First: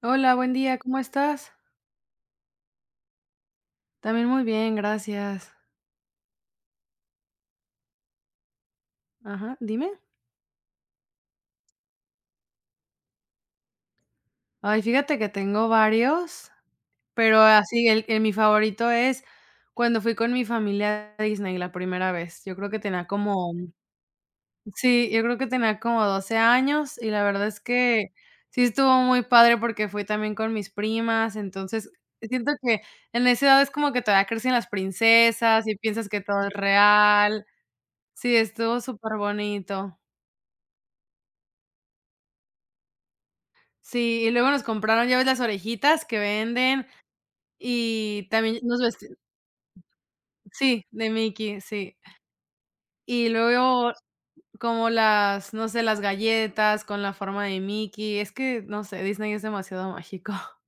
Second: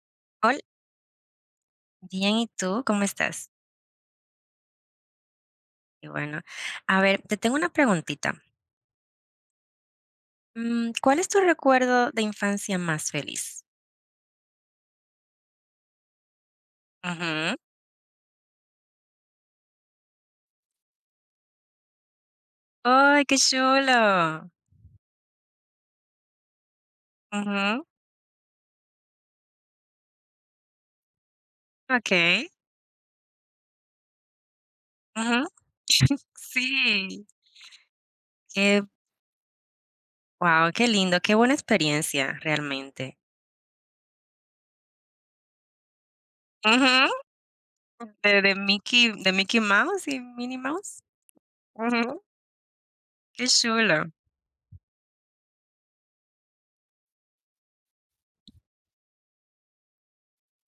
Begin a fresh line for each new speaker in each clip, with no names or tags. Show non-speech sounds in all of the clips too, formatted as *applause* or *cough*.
Hola, buen
Hola,
día, ¿cómo estás?
bien, ¿y tú? ¿Cómo estás?
También muy bien, gracias.
Y bueno, a ver, te tengo una preguntita.
Ajá, dime.
¿Cuál es tu recuerdo de infancia más feliz?
Ay, fíjate que tengo varios, pero
Ujú.
así, mi favorito es cuando fui con mi familia a Disney la primera vez. Yo creo que tenía
¡Ay, qué
como,
chulo!
sí, yo creo que tenía como 12 años y la verdad es
Ujú.
que sí estuvo muy padre porque fui también con mis primas, entonces
Ok.
siento que en esa edad es como que todavía crecen las
Ujú.
princesas y piensas que todo es
Sí.
real. Sí, estuvo
Qué,
súper bonito.
wow, qué lindo, qué buena experiencia realmente.
Sí, y luego nos compraron, ya ves las orejitas que venden,
Ujú.
y
De
también nos vesti
Mickey, de Mickey Mouse y Minnie
sí,
Mouse.
de Mickey, sí.
Ujú.
Y
Qué
luego
chulo.
como las, no sé, las galletas con la forma de Mickey, es que, no sé, Disney es demasiado mágico. *laughs*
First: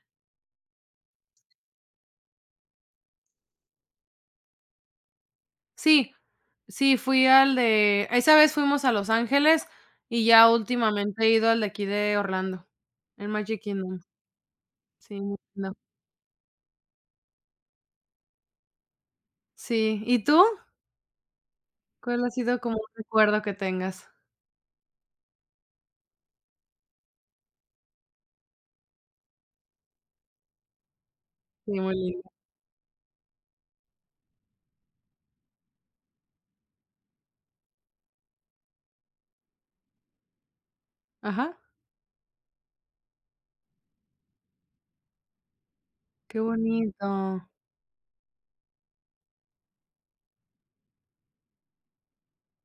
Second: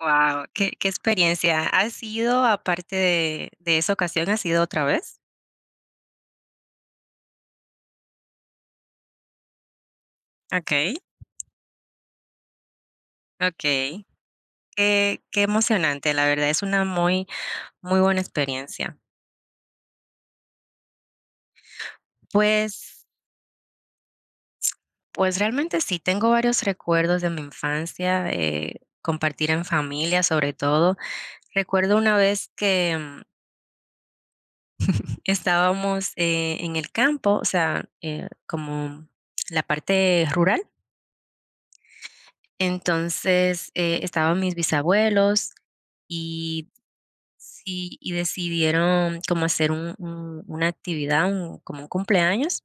Wow, qué experiencia. ¿Ha sido, aparte de esa ocasión, ha sido otra vez?
Sí, sí, fui al de esa vez fuimos a Los Ángeles y ya
Ok.
últimamente he ido al de aquí de Orlando, el Magic Kingdom.
Okey,
Sí,
qué
muy
qué
lindo.
emocionante, la verdad, es una muy, muy buena experiencia.
Sí, ¿y tú? ¿Cuál ha sido como un
Pues
recuerdo que tengas?
pues realmente sí, tengo varios recuerdos de mi infancia, compartir en familia, sobre todo.
Sí, muy
Recuerdo una
lindo.
vez que, estábamos, en el campo, o sea, como la parte rural.
Ajá,
Entonces, estaban mis bisabuelos
qué
y,
bonito.
sí, y decidieron como hacer un una actividad, un como un cumpleaños,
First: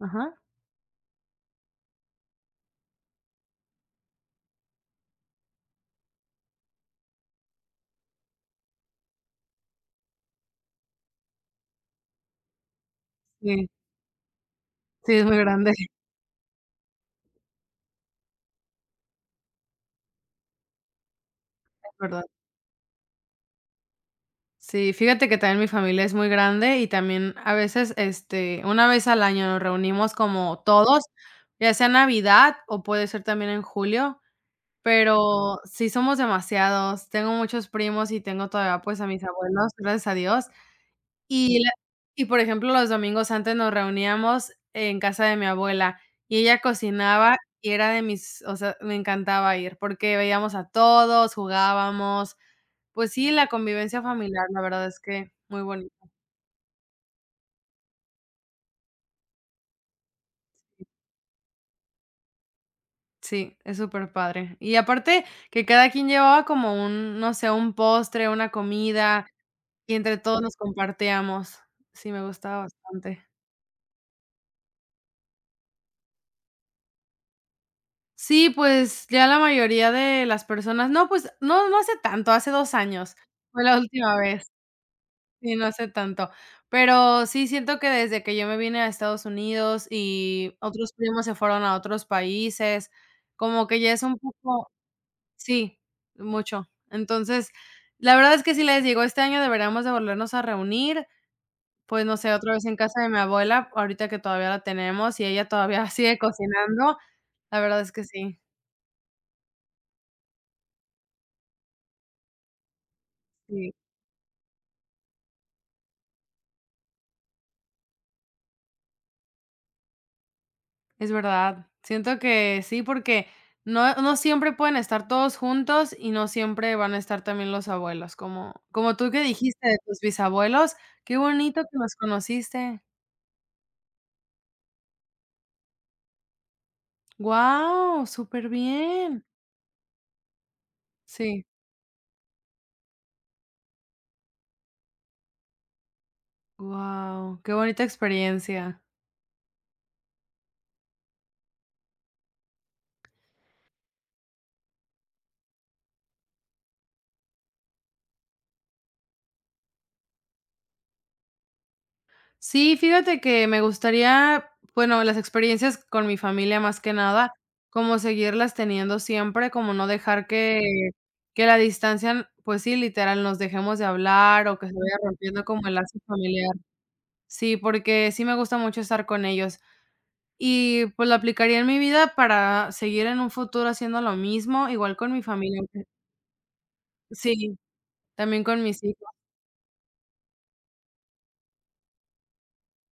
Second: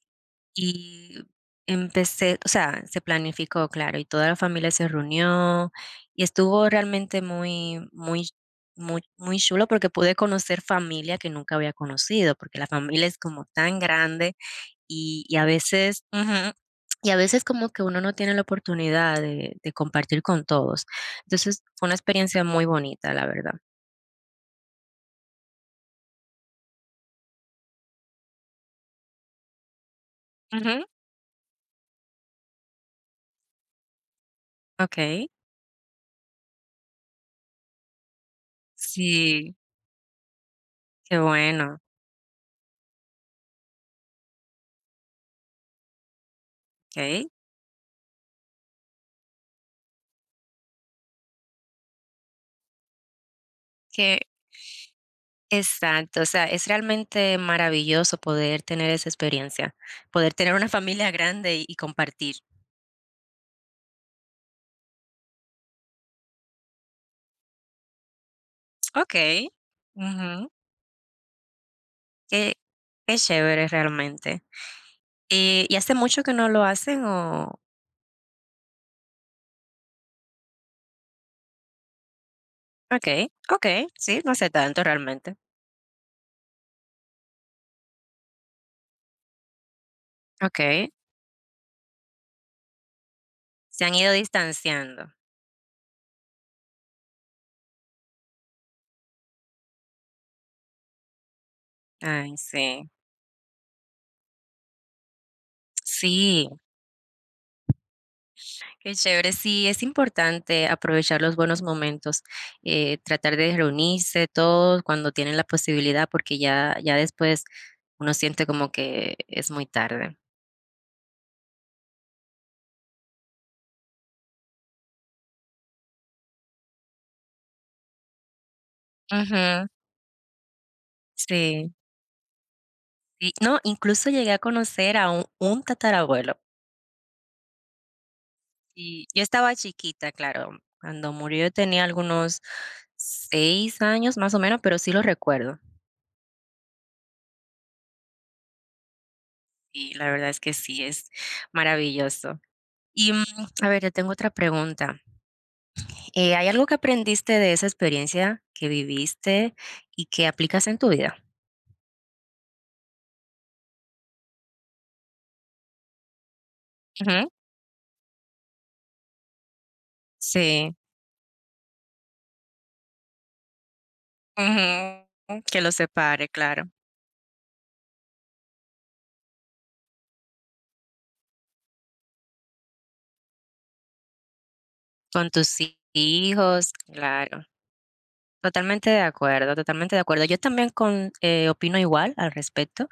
Ajá.
y empecé o sea, se planificó, claro, y toda la familia se reunió, y estuvo realmente muy muy muy muy chulo porque pude conocer familia que nunca había conocido, porque la familia es como
Sí,
tan grande
sí, es
y
muy
y a
grande, *laughs* es
veces, ujú, y a veces como que uno no tiene la oportunidad de compartir con todos. Entonces, fue una
verdad.
experiencia muy bonita, la verdad.
Sí, fíjate que también mi familia es muy grande y también a veces, este, una vez al año nos reunimos como todos, ya sea Navidad o puede ser también en julio,
Okey.
pero sí somos demasiados. Tengo muchos primos y tengo todavía, pues, a mis
Sí.
abuelos, gracias a Dios.
Qué
Y la
bueno,
y, por ejemplo, los domingos antes nos reuníamos en casa de mi abuela y ella
okey.
cocinaba y era de mis o sea, me encantaba ir porque veíamos a todos, jugábamos. Pues sí, la convivencia
Qué
familiar, la verdad es que muy bonito.
Exacto, o sea, es realmente maravilloso poder tener esa experiencia, poder tener una familia grande y compartir.
Sí, es súper padre. Y aparte que cada quien llevaba como un, no sé, un postre, una comida,
Okey.
y entre todos
Ujú.
nos compartíamos. Sí, me
Qué
gustaba
qué
bastante.
chévere realmente. ¿Y hace mucho que no lo hacen o?
Sí, pues ya la mayoría de las personas no, pues no, no hace tanto, hace 2 años
Okey,
fue la
okey,
última
sí, no hace
vez.
tanto realmente.
Sí, no hace tanto. Pero sí siento que desde que yo me vine a Estados Unidos y
Okey.
otros primos se fueron a otros países, como que
Se
ya
han
es
ido
un poco
distanciando.
sí, mucho. Entonces, la verdad es que si les digo, este año deberíamos de volvernos a reunir, pues, no sé,
Ay,
otra vez en
sí.
casa de mi abuela, ahorita que todavía la tenemos y ella todavía *laughs* sigue
Sí.
cocinando, la verdad es que sí,
Qué chévere. Sí, es importante aprovechar los buenos momentos, tratar de
sí,
reunirse todos cuando tienen la posibilidad, porque ya después uno siente como que es muy tarde.
es verdad. Siento que sí, porque no siempre pueden estar todos juntos y no siempre van a estar también los abuelos, como tú que dijiste
Ujú,
de tus bisabuelos, qué bonito
sí,
que los conociste.
sí. No, incluso llegué a conocer a un tatarabuelo.
Wow, súper
Y yo
bien.
estaba chiquita, claro. Cuando
Sí.
murió yo tenía algunos 6 años más o menos, pero sí lo recuerdo.
Wow, qué bonita experiencia.
Y la verdad es que sí, es maravilloso. Y a ver, yo tengo otra pregunta. ¿Hay algo que aprendiste de esa experiencia que viviste y que aplicas en tu vida?
Sí, fíjate que me gustaría, bueno, las experiencias con mi familia más que
Ujú.
nada, como seguirlas teniendo siempre, como no dejar
Sí.
que la distancia, pues sí, literal, nos dejemos de hablar o que se vaya
Ujú.
rompiendo
Que
como
lo
el lazo
separe,
familiar.
claro.
Sí, porque sí me gusta mucho estar con ellos. Y pues lo aplicaría en mi vida para seguir en un futuro haciendo lo mismo, igual con mi
Con tus
familia.
hijos, claro.
Sí, también con mis
Totalmente de
hijos.
acuerdo, totalmente de acuerdo. Yo también con opino igual al respecto.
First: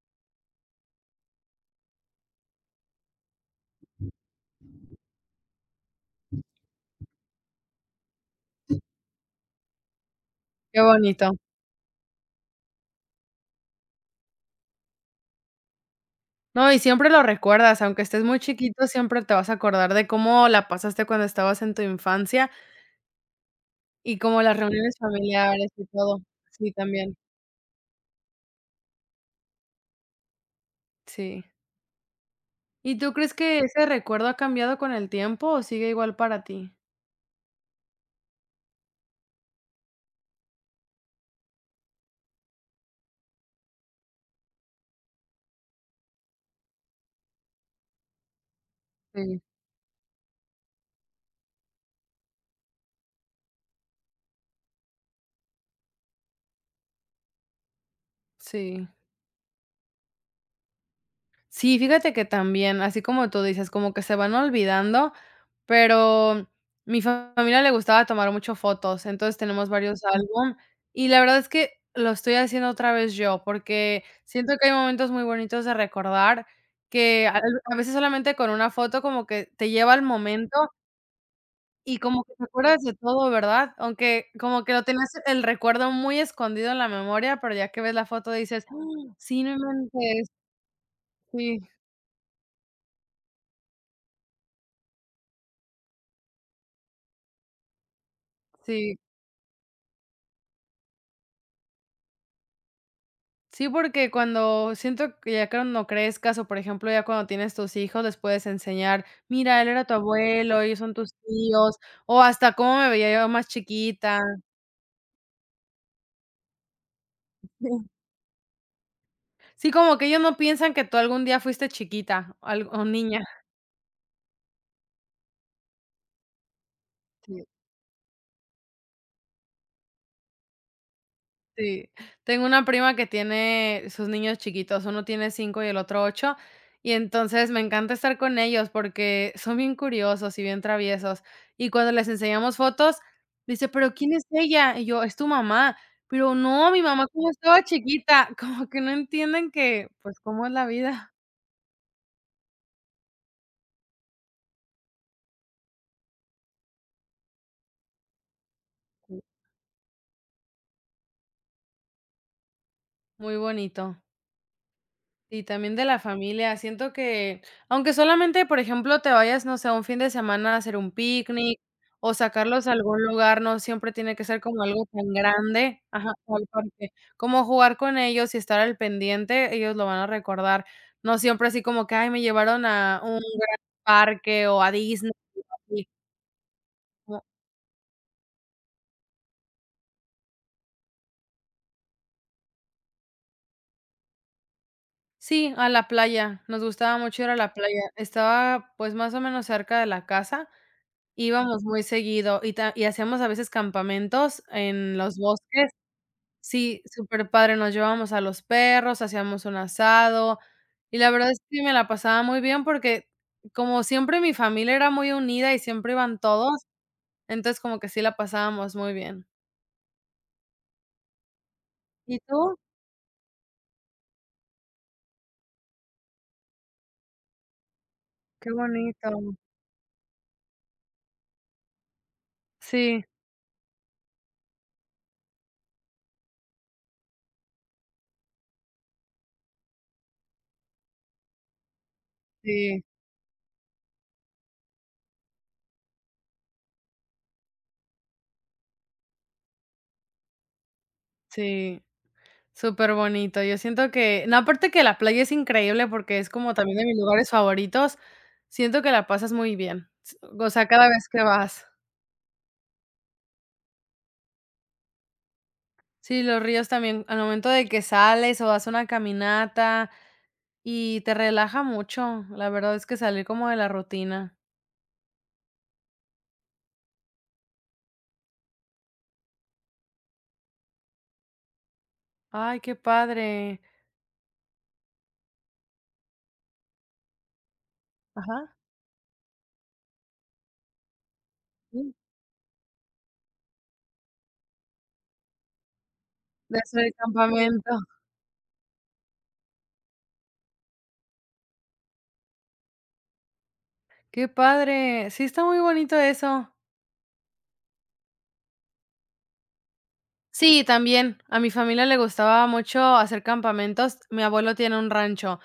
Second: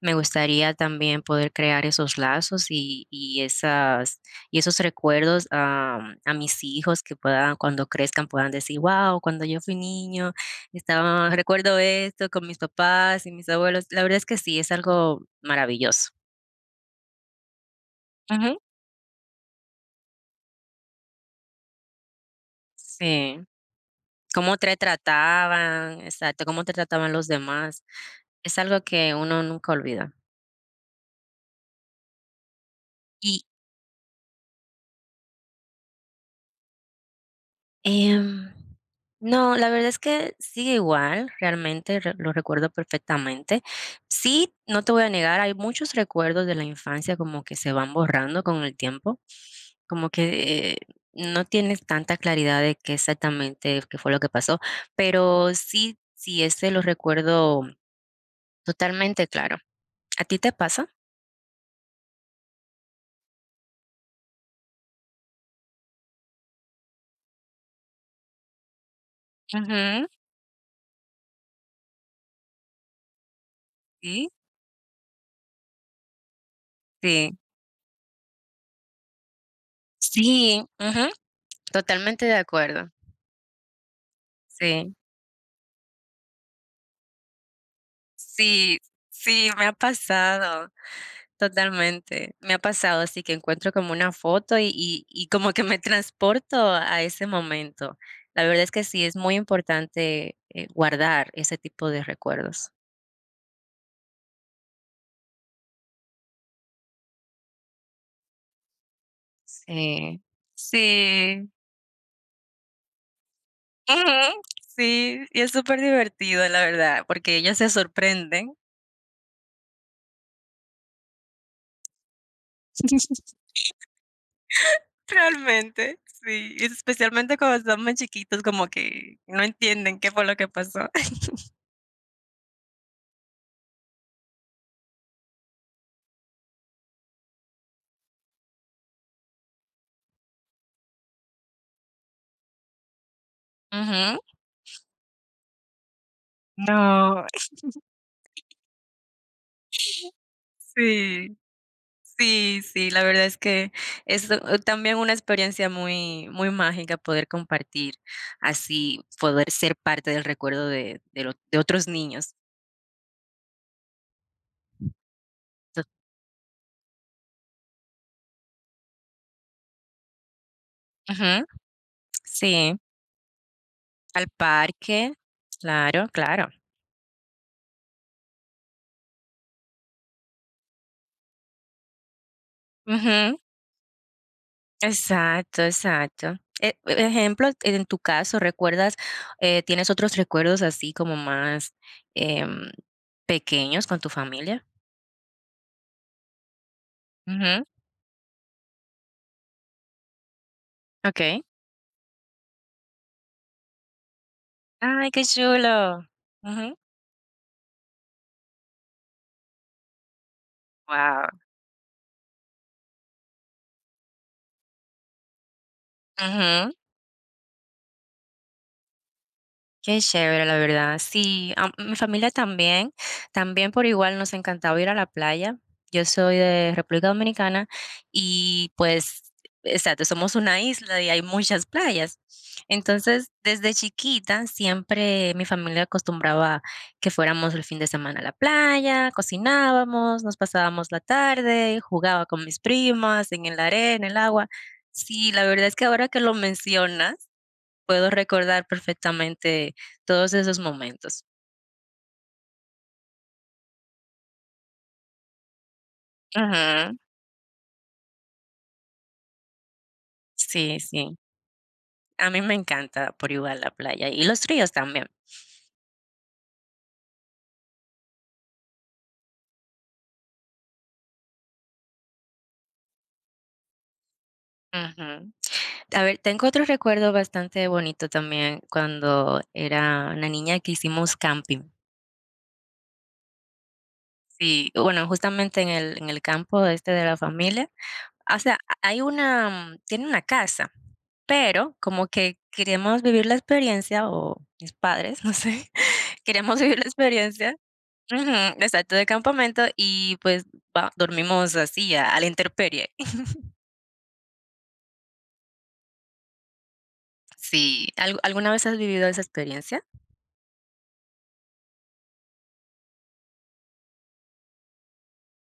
Me gustaría también poder crear esos lazos y y esos recuerdos a mis hijos que puedan, cuando crezcan, puedan decir, wow, cuando yo fui niño,
Qué bonito.
*laughs* recuerdo esto con mis papás y mis abuelos. La verdad es que sí, es algo maravilloso.
No, y siempre lo recuerdas, aunque estés muy
Ujú.
chiquito, siempre te vas a acordar de cómo la pasaste cuando estabas en tu infancia
Sí,
y como las
cómo te
reuniones familiares y
trataban,
todo.
exacto, cómo
Sí,
te trataban
también,
los demás. Es algo que uno nunca olvida.
sí. ¿Y tú crees
Y,
que ese recuerdo ha cambiado con el tiempo o sigue igual para ti?
Em, no, la verdad es que sigue igual, realmente lo recuerdo perfectamente. Sí, no te voy a negar, hay muchos recuerdos de la infancia como que se van borrando con el tiempo,
Sí,
como que no tienes tanta claridad de qué exactamente qué fue lo que pasó, pero sí, sí, ese lo recuerdo
sí.
totalmente claro. ¿A ti te pasa?
Sí, fíjate que también, así como tú dices, como que se van olvidando, pero mi familia le gustaba tomar mucho fotos, entonces tenemos varios
Ujú,
álbum y la verdad es que lo estoy haciendo otra vez yo, porque
sí,
siento que hay momentos muy bonitos de recordar que
sí,
a veces solamente con una foto como que te lleva al momento
sí, ujú,
y como
totalmente
que
de
te acuerdas
acuerdo.
de todo, ¿verdad? Aunque como que lo
Sí,
tenías el recuerdo muy escondido en la memoria, pero ya que ves la foto dices:
sí,
"Ah, sí,
sí,
no
me ha
inventes,
pasado.
sí,
Totalmente. Me ha pasado así que encuentro como una foto y como que me transporto a ese momento. La verdad es que
sí".
sí, es muy importante, guardar ese tipo de recuerdos.
Sí, porque cuando siento que ya cuando crezcas, o por ejemplo, ya cuando tienes tus hijos, les puedes enseñar, mira, él era tu
Sí,
abuelo, ellos son tus
sí,
tíos, o hasta cómo me veía yo más chiquita.
ujú, sí, y es súper divertido la verdad, porque ellos se
*laughs*
sorprenden.
Sí, como que ellos no piensan que tú algún día fuiste chiquita, o niña.
*laughs* Realmente, sí, y especialmente cuando están muy chiquitos, como que no entienden qué fue lo que pasó. *laughs*
Sí, tengo una prima que tiene sus niños chiquitos, uno tiene 5 y el otro 8, y entonces me encanta estar con ellos porque son bien curiosos y bien traviesos. Y cuando les enseñamos fotos, dice: "¿Pero quién
Ujú.
es ella?". Y yo: "Es tu mamá". "Pero no, mi mamá
No,
cuando estaba chiquita", *laughs* como que no entienden que, pues, cómo es la vida.
sí. Sí, sí, la verdad es que es también una experiencia muy, muy mágica poder compartir así, poder ser parte del recuerdo de lo de otros niños.
Muy bonito. Y también de
To
la familia, siento que, aunque solamente, por ejemplo, te vayas, no sé, un fin de semana a hacer un
Ujú,
picnic o sacarlos a
sí,
algún lugar, no siempre tiene que
al
ser como algo tan
parque,
grande,
claro,
ajá, o al
claro.
parque, como jugar con ellos y estar al pendiente, ellos lo van a recordar, no siempre así como que, ay, me llevaron a un
Ujú,
gran parque o a Disney, así
exacto, exacto.
como
Ejemplo, en tu caso, ¿recuerdas, tienes otros recuerdos así como más, em, pequeños con tu familia?
sí, a la playa, nos gustaba mucho ir a la
Ujú,
playa, estaba, pues, más o menos cerca de la casa.
okey.
Íbamos muy seguido y ta y hacíamos a veces campamentos en
Ay,
los
qué
bosques.
chulo. Ujú,
Sí, súper padre, nos llevábamos a los perros, hacíamos un asado, y la
guau.
verdad es que me la pasaba muy bien porque, como siempre mi familia era muy unida y siempre iban todos,
Ujú.
entonces como que sí la pasábamos muy bien.
Qué chévere, la verdad. Sí, mi
¿Y
familia
tú?
también, también por igual nos encantaba ir a la playa. Yo soy de República Dominicana
Qué
y pues,
bonito.
exacto, somos una isla y hay muchas playas.
Sí,
Entonces, desde chiquita siempre mi familia acostumbraba que fuéramos el fin de semana a la playa, cocinábamos, nos pasábamos la tarde, jugaba con mis
sí,
primas en el arena, en el agua. Sí, la verdad es que ahora que lo mencionas, puedo recordar perfectamente todos esos momentos.
sí. Súper bonito. Yo siento que no, aparte que la playa es increíble porque es como también de
Ujú.
mis lugares favoritos, siento que la pasas muy bien, s o sea,
Sí,
cada vez
sí.
que vas.
A mí me encanta por igual la playa y los ríos también.
Sí, los ríos también, al momento de que sales o das una caminata y te relaja mucho, la verdad es que salir como de la rutina.
Ujú. A ver, tengo otro recuerdo bastante bonito también cuando era una niña que hicimos camping.
Ay, qué padre.
Sí, bueno, justamente en el campo este de la familia. O
Ajá,
sea, hay una tiene una casa, pero
sí,
como que queremos vivir la experiencia, o mis padres, *laughs* no sé, *laughs*
de
queremos vivir
hacer
la
el
experiencia.
campamento.
Ujú, exacto, de campamento y, pues, va dormimos así, a la intemperie. *laughs*
Qué padre. Sí, está muy bonito eso.
Sí, ¿al alguna vez has vivido esa experiencia?
Sí, también, a mi familia le gustaba mucho hacer campamentos. Mi abuelo tiene un rancho.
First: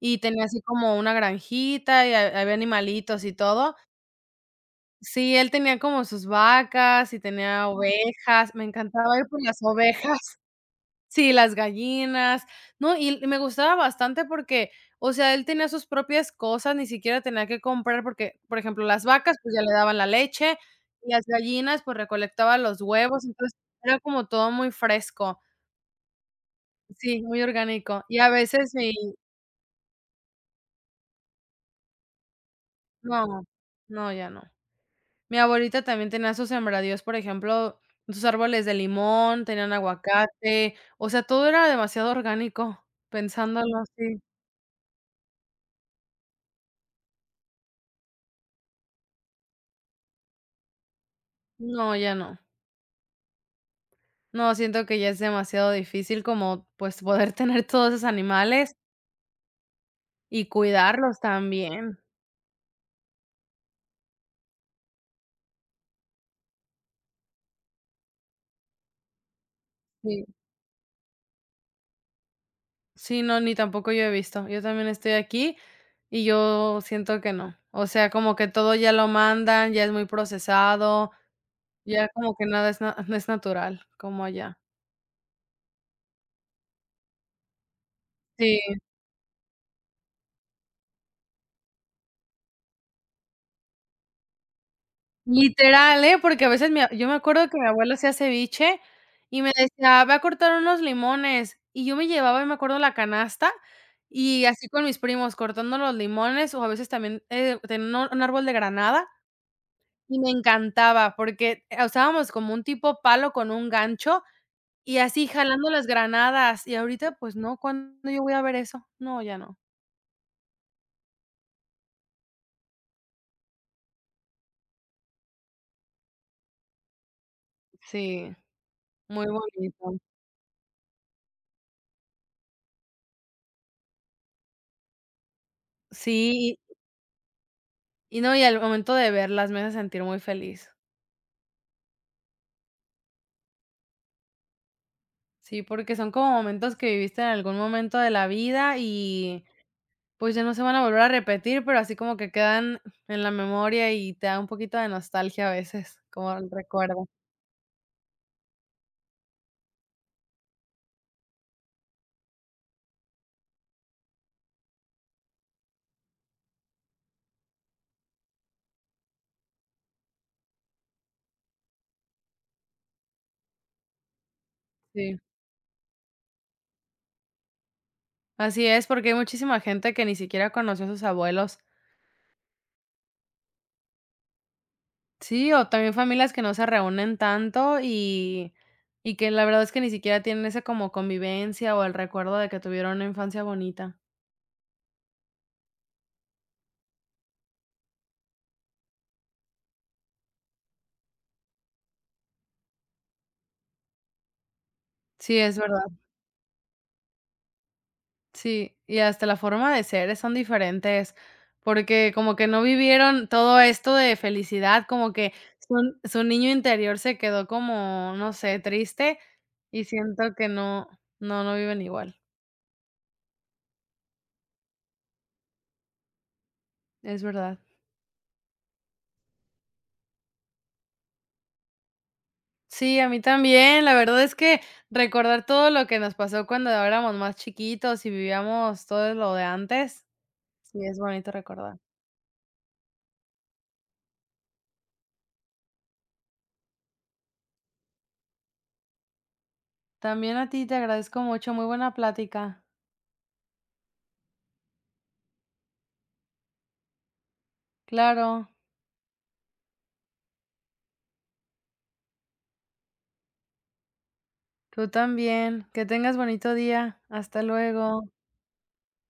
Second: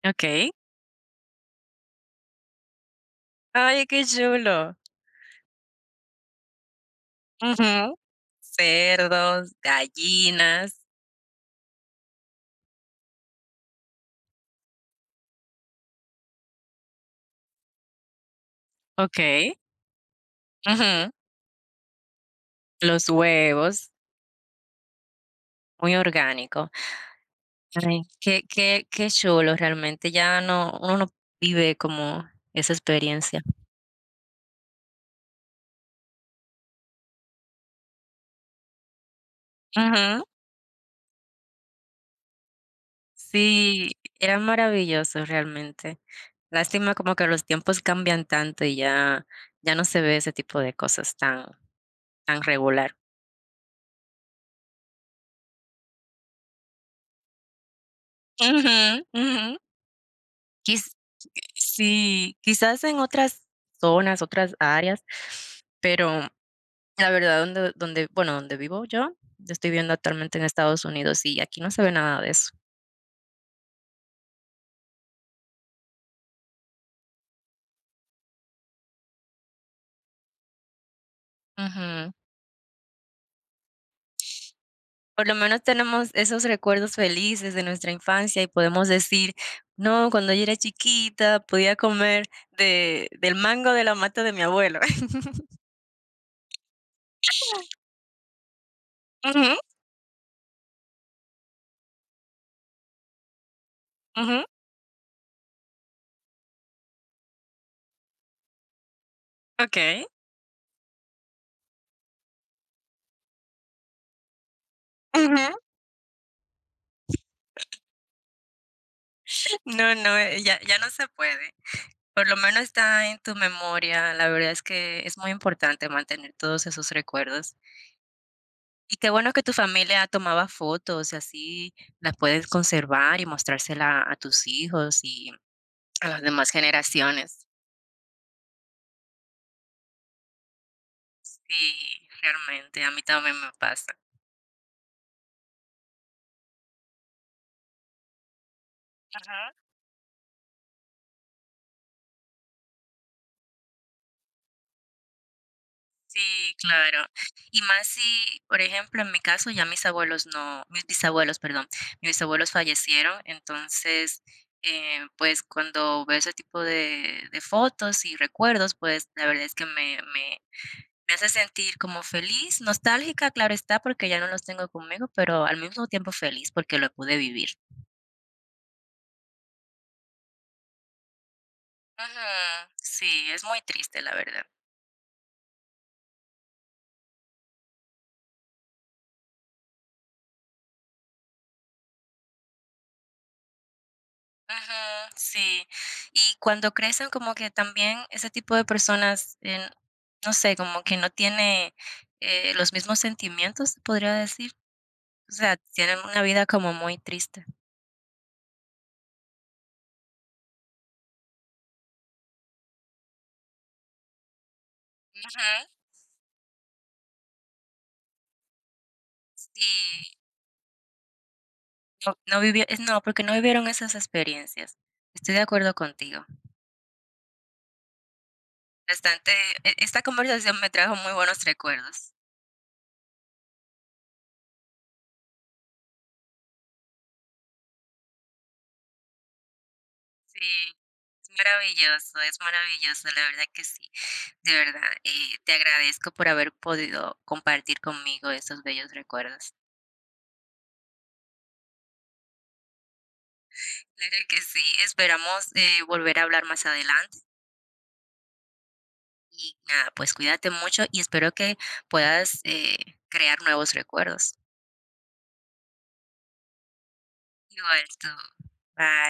Y tenía
Okey.
así como una granjita y ha había animalitos y todo.
Ay, qué chulo.
Sí, él tenía como sus vacas y tenía
Ujú.
ovejas. Me encantaba ir por
Cerdos,
las ovejas. *laughs*
gallinas.
Sí, las gallinas. No, y me gustaba bastante porque, o sea, él tenía sus propias cosas, ni siquiera tenía que comprar porque, por ejemplo, las vacas,
Okey.
pues, ya le daban la leche,
Ujú.
y las gallinas, pues, recolectaba los
Los
huevos, entonces
huevos,
era como todo muy fresco.
muy orgánico.
Sí, muy orgánico.
Ay,
Y a
qué
veces
qué
mi
qué chulo realmente, ya no uno no vive como esa experiencia.
no, no, ya no. Mi abuelita también tenía sus sembradíos, por ejemplo, sus árboles de limón, tenían
Ujú.
aguacate, o sea, todo era demasiado orgánico, pensándolo
Sí,
así.
era maravilloso realmente. Lástima como que los tiempos cambian tanto y ya no se ve ese tipo de cosas tan
No, ya no.
tan regular.
No, siento que ya es demasiado difícil como, pues, poder *laughs* tener todos esos animales
Ujú, ujú.
y
Quiz
cuidarlos también.
Sí, quizás en otras zonas, otras áreas, pero la verdad donde, bueno, donde vivo yo, estoy viviendo
Sí.
actualmente en Estados Unidos y aquí no se ve nada de eso.
Sí, no, ni tampoco yo he visto. Yo también estoy aquí y yo siento que no. O sea, como que todo ya lo mandan, ya es muy procesado, ya
Ujú.
como que nada es na *laughs* no es natural como allá.
Por lo menos tenemos esos recuerdos felices de nuestra infancia y
Sí.
podemos decir: "No, cuando yo era chiquita podía comer de del mango de la mata de mi abuelo". *laughs*
Literal, ¿eh? Porque a veces mi a yo me acuerdo que mi abuelo hacía ceviche y me
Ujú,
decía: "Ve a cortar unos limones", y yo me llevaba, me acuerdo, la canasta y
ujú,
así con mis primos cortando los limones, o a veces también, tenía un árbol de granada
okey.
y me encantaba porque, usábamos como un tipo palo con un gancho y así
Ujú.
jalando las granadas, y ahorita, pues no, ¿cuándo yo voy a ver eso? No, ya no.
No, no, ya no se puede. Por lo menos está en tu memoria. La verdad es que es muy importante mantener todos esos recuerdos.
Sí,
Y qué
muy
bueno que tu
bonito.
familia tomaba fotos y así las puedes conservar y mostrársela a tus hijos y a las demás
Sí,
generaciones.
y no, y al momento de verlas me hace sentir muy feliz.
Sí, realmente, a mí también me pasa.
Sí, porque son como momentos que viviste en algún momento de la vida y,
Ajá.
pues, ya no se van a volver a repetir, pero así como que quedan en la memoria y te da un poquito de nostalgia a veces, como el
Sí,
recuerdo.
claro. Y más si, por ejemplo, en mi caso, ya mis abuelos no, mis bisabuelos, perdón, mis bisabuelos fallecieron, entonces, pues cuando veo ese tipo de fotos y recuerdos, pues la verdad es que me hace sentir como feliz, nostálgica, claro está, porque ya no los tengo conmigo,
Sí,
pero al mismo tiempo feliz porque lo pude vivir.
así es, porque hay muchísima gente que ni siquiera conoció a sus abuelos.
Ujú. Sí, es muy triste, la verdad.
Sí, o también familias que no se reúnen tanto y que la verdad es que ni siquiera tienen esa como convivencia o el recuerdo de que tuvieron una infancia bonita.
Ujú, sí. Y cuando crecen, como que también ese tipo de personas, no sé, como que no tiene los mismos sentimientos, se podría decir. O
Sí,
sea,
es verdad.
tienen una vida como muy triste.
Sí, y hasta la forma de ser son diferentes, porque como que no vivieron todo esto de felicidad, como que
Ujú,
su niño interior se quedó como, no sé, triste, y
sí.
siento que no no viven igual,
No, no no, porque no vivieron esas experiencias. Estoy de acuerdo contigo.
es verdad.
Bastante, esta conversación me trajo muy buenos recuerdos.
Sí, a mí también, la verdad es que recordar todo lo que nos pasó cuando éramos más chiquitos y vivíamos todo lo de antes,
Sí.
sí, es bonito recordar.
Es maravilloso, la verdad que sí. De verdad, te agradezco por haber podido compartir conmigo esos bellos recuerdos.
También a ti te agradezco mucho, muy buena plática.
Claro que sí, esperamos volver a hablar más adelante
Claro.
y nada, pues cuídate mucho y espero que puedas crear nuevos recuerdos.
Tú también. Que tengas bonito día. Hasta
Igual
luego.
tú. Bye.